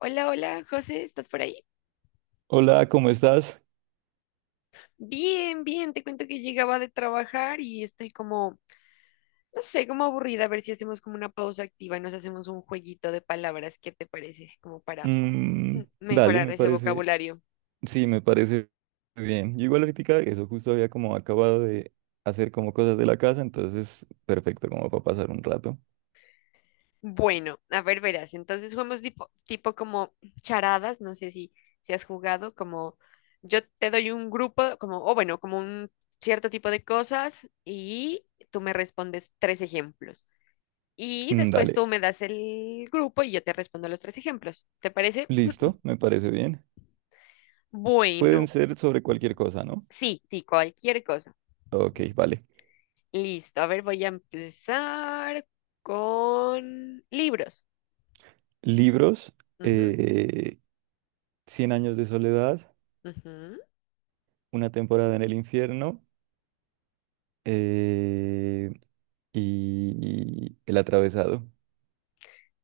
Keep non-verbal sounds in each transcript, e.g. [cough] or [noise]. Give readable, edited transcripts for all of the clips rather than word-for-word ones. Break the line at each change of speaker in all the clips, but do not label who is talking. Hola, hola, José, ¿estás por ahí?
Hola, ¿cómo estás?
Bien, bien, te cuento que llegaba de trabajar y estoy como, no sé, como aburrida, a ver si hacemos como una pausa activa y nos hacemos un jueguito de palabras, ¿qué te parece? Como para
Mm, dale,
mejorar
me
ese
parece,
vocabulario.
sí, me parece bien. Yo igual ahorita eso justo había como acabado de hacer como cosas de la casa, entonces perfecto como para pasar un rato.
Bueno, a ver, verás, entonces jugamos tipo como charadas, no sé si has jugado, como yo te doy un grupo, como, o bueno, como un cierto tipo de cosas y tú me respondes tres ejemplos. Y
Mm,
después
dale,
tú me das el grupo y yo te respondo los tres ejemplos. ¿Te parece?
listo, me parece bien. Pueden
Bueno,
ser sobre cualquier cosa, ¿no?
sí, sí, cualquier cosa.
Ok, vale.
Listo, a ver, voy a empezar con libros.
Libros,
Ujú,
eh, Cien años de soledad,
ujú.
Una temporada en el infierno eh, y El atravesado.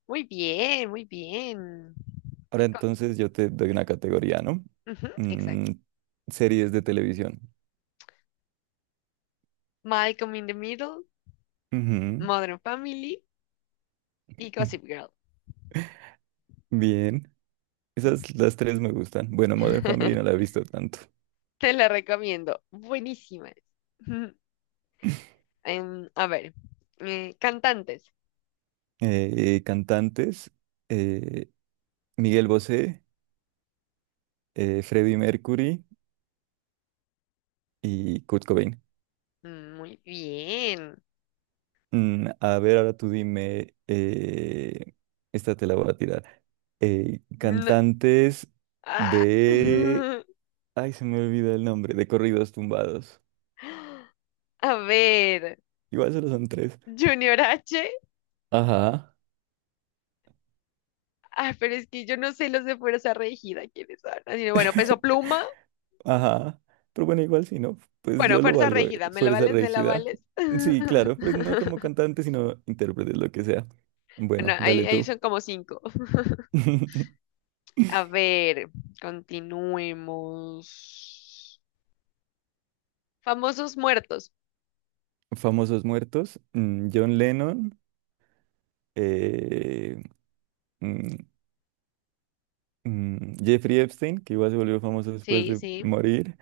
Muy bien, muy bien.
Ahora
Co-
entonces yo te doy una categoría, ¿no?
ujú,
Mm,
exacto.
series de televisión.
Malcolm in the Middle,
Ujú.
Modern Family y Gossip
[laughs]
Girl.
Bien.
Mm.
Esas las tres me gustan. Bueno, Modern Family no la
[laughs]
he visto tanto.
Te la recomiendo. Buenísima. Es.
[laughs]
[laughs] A ver, cantantes.
Cantantes, eh, Miguel Bosé, Freddie Mercury y Kurt Cobain.
Muy bien.
Mm, a ver, ahora tú dime, esta te la voy a tirar.
No-
Cantantes
ah.
de...
[laughs]
Ay, se me olvida el nombre, de corridos tumbados.
A ver,
Igual solo son tres.
Junior H.
Ajá,
Ah, pero es que yo no sé los de Fuerza Regida, ¿quiénes son? Así, que bueno, Peso Pluma.
ajá. Pero bueno, igual si no, pues
Bueno,
yo lo
Fuerza
valgo,
Regida, ¿me la
Fuerza
vales? ¿Me la
rígida.
vales?
Sí, claro, pues no como
[laughs]
cantante, sino intérprete, lo que sea. Bueno,
Bueno, ahí,
dale
ahí
tú.
son como cinco.
[laughs]
A ver, continuemos. Famosos muertos.
Famosos muertos, mm, John Lennon, eh, mm, Jeffrey Epstein, que igual se volvió famoso después
Sí,
de
sí.
morir,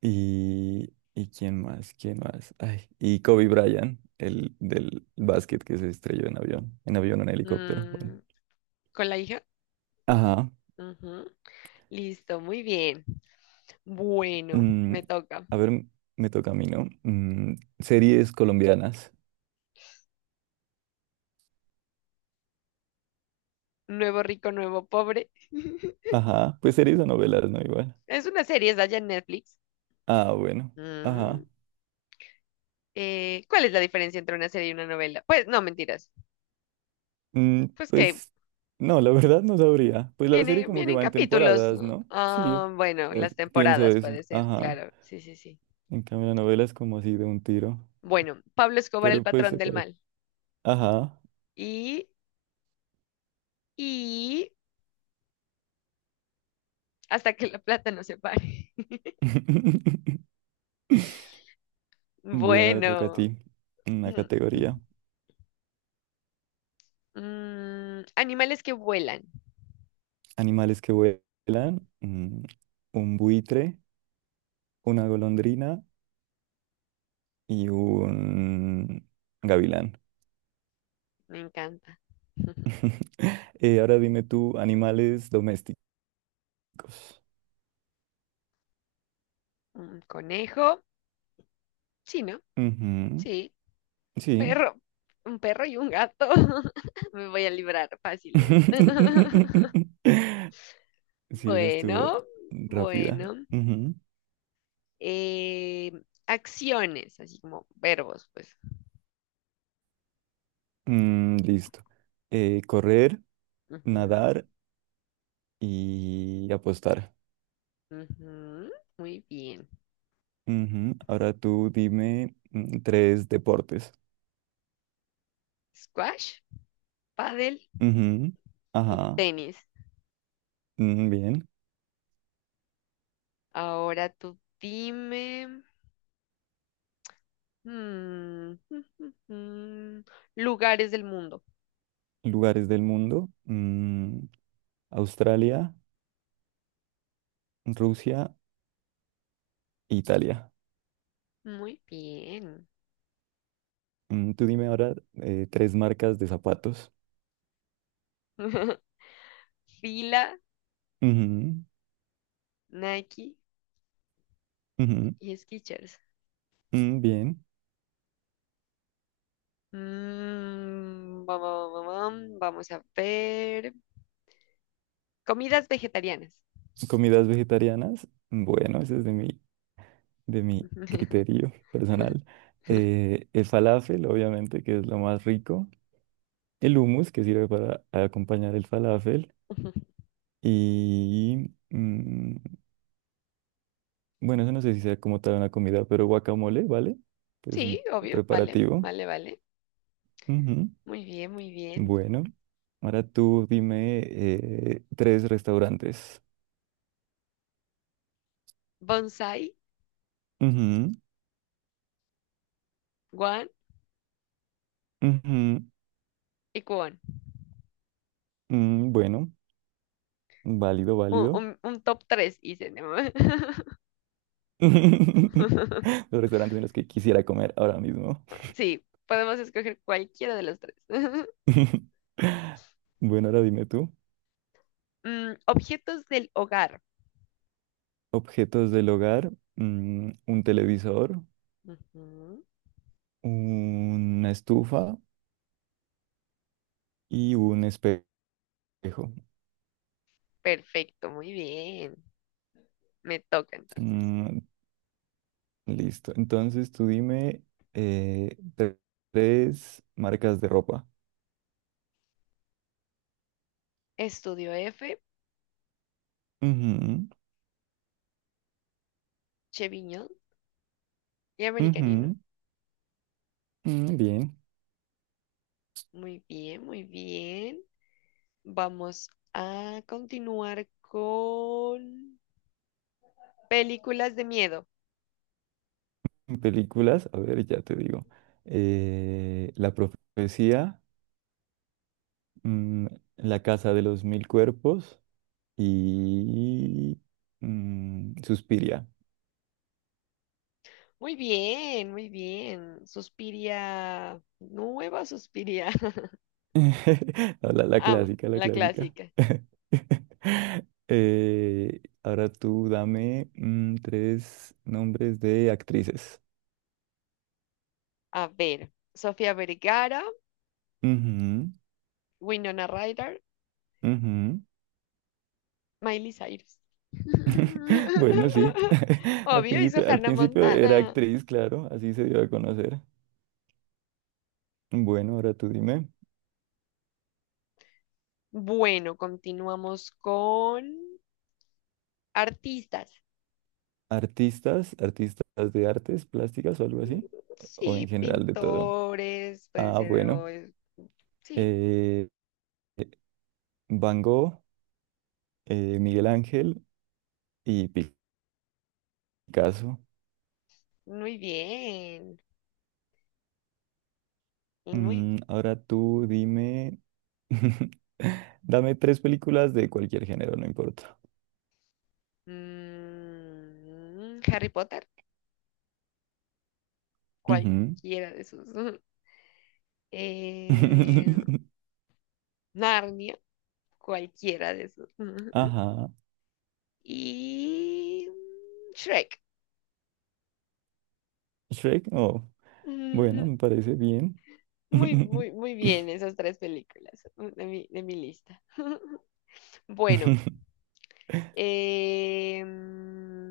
y quién más, ay, y Kobe Bryant, el del básquet que se estrelló en avión, en avión, en helicóptero, bueno.
Mm, ¿con la hija?
Ajá.
Listo, muy bien. Bueno,
Mm,
me toca.
a ver, me toca a mí, ¿no? Mm, series colombianas.
Nuevo rico, nuevo pobre. [laughs]
Ajá, pues series o novelas, ¿no? Igual.
Es una serie, es allá en Netflix.
Ah, bueno.
Mm,
Ajá.
¿cuál es la diferencia entre una serie y una novela? Pues no, mentiras.
Mm,
Pues que
pues no, la [laughs] verdad no sabría. Pues la serie como que
vienen
va en
capítulos.
temporadas,
¿No?
¿no? Sí,
Ah, bueno, las
pienso
temporadas
eso.
puede ser,
Ajá.
claro. Sí, sí, sí.
En cambio, la novela es como así de un tiro.
Bueno, Pablo Escobar, el
Pero pues
patrón
se
del
parece.
mal.
Ajá.
Y, y hasta que la plata no se pare.
[laughs]
[laughs]
Bueno, ahora toca a
Bueno.
ti. Una
[clears throat]
categoría.
Mm, animales que vuelan.
Animales que vuelan. Mm, un buitre, una golondrina y un gavilán.
Me encanta. [laughs]
[laughs] Ahora dime tú, animales domésticos.
Un conejo. Sí, ¿no?
Ujú,
Sí.
sí.
Perro. Un perro y un gato. [laughs] Me voy a librar fáciles. [laughs]
[laughs] Sí, esa estuvo
Bueno,
rápida.
bueno.
Ujú.
Eh, acciones, así como verbos, pues.
Mm, listo. Correr,
Ujú,
nadar y apostar.
ujú. Muy bien.
Ujú. Ahora tú dime mm, tres deportes.
Squash, paddle
Ujú.
y
Ajá.
tenis.
Mm, bien.
Ahora tú dime. Mm, [laughs] lugares del mundo.
Lugares del mundo. Mm, Australia, Rusia, Italia.
Muy bien.
Mm, tú dime ahora tres marcas de zapatos.
[laughs] Fila,
Ujú,
Nike
ujú,
y Skechers.
mm, bien.
Mm, bam, bam, bam, bam, vamos a ver. Comidas vegetarianas.
Comidas vegetarianas. Bueno, ese es de mi
[laughs]
criterio personal. El falafel, obviamente, que es lo más rico. El hummus, que sirve para acompañar el falafel. Y mm, bueno, eso no sé si sea como tal una comida, pero guacamole, ¿vale? Que es
Sí,
un
obvio, vale,
preparativo.
vale, vale. Muy bien, muy bien.
Bueno, ahora tú dime tres restaurantes.
Bonsai,
Ujú,
guan
ujú,
y cubón.
mm, bueno, válido,
Un,
válido.
un top 3 hice, ¿no?
[laughs]
[laughs]
Los restaurantes en los que quisiera comer ahora mismo.
Sí, podemos escoger cualquiera de los tres. [laughs]
[laughs] Bueno, ahora dime tú.
Mm, objetos del hogar.
Objetos del hogar, mm, un televisor,
Ujú,
una estufa y un espejo.
perfecto, muy bien. Me toca entonces.
Mm, listo. Entonces tú dime eh, tre- tres marcas de ropa.
Estudio F, Cheviño y Americanino.
Ujú, mm, bien.
Muy bien, muy bien. Vamos a continuar con películas de miedo.
En películas, a ver, ya te digo. La profecía, mm, La casa de los mil cuerpos y mm, Suspiria.
Muy bien, muy bien. Suspiria, nueva Suspiria. [laughs]
[laughs] No, la
Ah,
clásica, la
la
clásica.
clásica.
[laughs] Ahora tú dame mm, tres nombres de actrices.
A ver, Sofía Vergara,
Ujú,
Winona Ryder,
ujú.
Miley Cyrus.
[laughs] Bueno, sí.
[laughs]
[laughs]
Obvio, hizo
Al
Hannah
principio era
Montana.
actriz, claro, así se dio a conocer. Bueno, ahora tú dime,
Bueno, continuamos con artistas.
artistas, artistas de artes plásticas o algo así, o
Sí,
en general de todo.
pintores, pueden
Ah,
ser,
bueno,
sí,
eh, Van Gogh, Miguel Ángel y Picasso.
muy bien, y muy,
Mm, ahora tú dime, [laughs] dame tres películas de cualquier género, no importa.
mm, Harry Potter,
Ujú.
cualquiera de esos, [laughs] eh,
[laughs]
Narnia, cualquiera de esos, [laughs]
Ajá,
y mm, Shrek, [laughs]
Shrek, no. Bueno,
Mm,
me parece bien.
muy, muy,
[laughs]
muy bien esas tres películas mm, de mi lista. [laughs] Bueno. Eh, mm,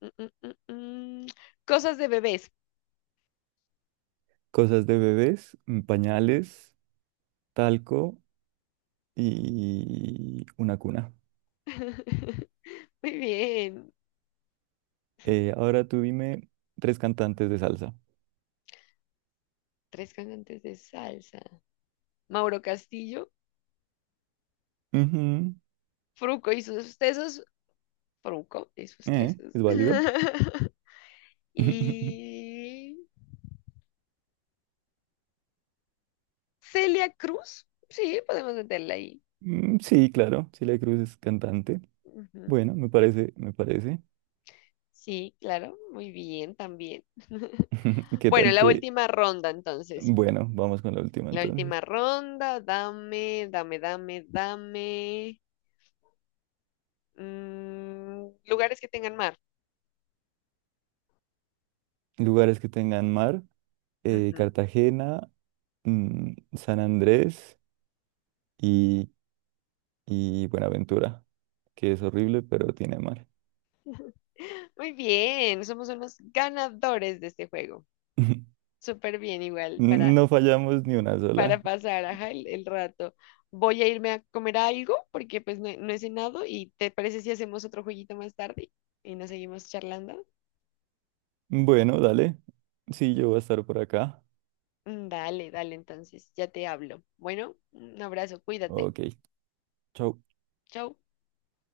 mm, mm, mm, mm, cosas de bebés.
Cosas de bebés, mm, pañales, talco y una cuna.
[laughs] Muy bien.
Ahora tú dime tres cantantes de salsa.
Tres cantantes de salsa. Mauro Castillo,
Ujú,
Fruco y sus tesos. Fruco y sus tesos.
¿es válido?
[laughs]
[laughs]
Y Celia Cruz. Sí, podemos meterla ahí.
Mm, sí, claro, Celia Cruz es cantante.
Ujú.
Bueno, me parece, me parece.
Sí, claro. Muy bien, también. [laughs]
[laughs] ¿Qué
Bueno,
tal
la
te...?
última ronda entonces.
Bueno, vamos con la última
La última
entonces.
ronda, dame, dame, dame, dame. Mm, lugares que tengan mar.
Lugares que tengan mar,
Ujú.
Cartagena, mm, San Andrés y y Buenaventura, que es horrible, pero tiene mar.
Muy bien, somos unos ganadores de este juego.
[laughs]
Súper bien, igual,
No fallamos ni una sola.
para pasar ajá, el rato. Voy a irme a comer algo porque pues no, he no he cenado y ¿te parece si hacemos otro jueguito más tarde y nos seguimos charlando?
Bueno, dale. Sí, yo voy a estar por acá.
Mm, dale, dale, entonces, ya te hablo. Bueno, un abrazo, cuídate.
Ok, chau.
Chau.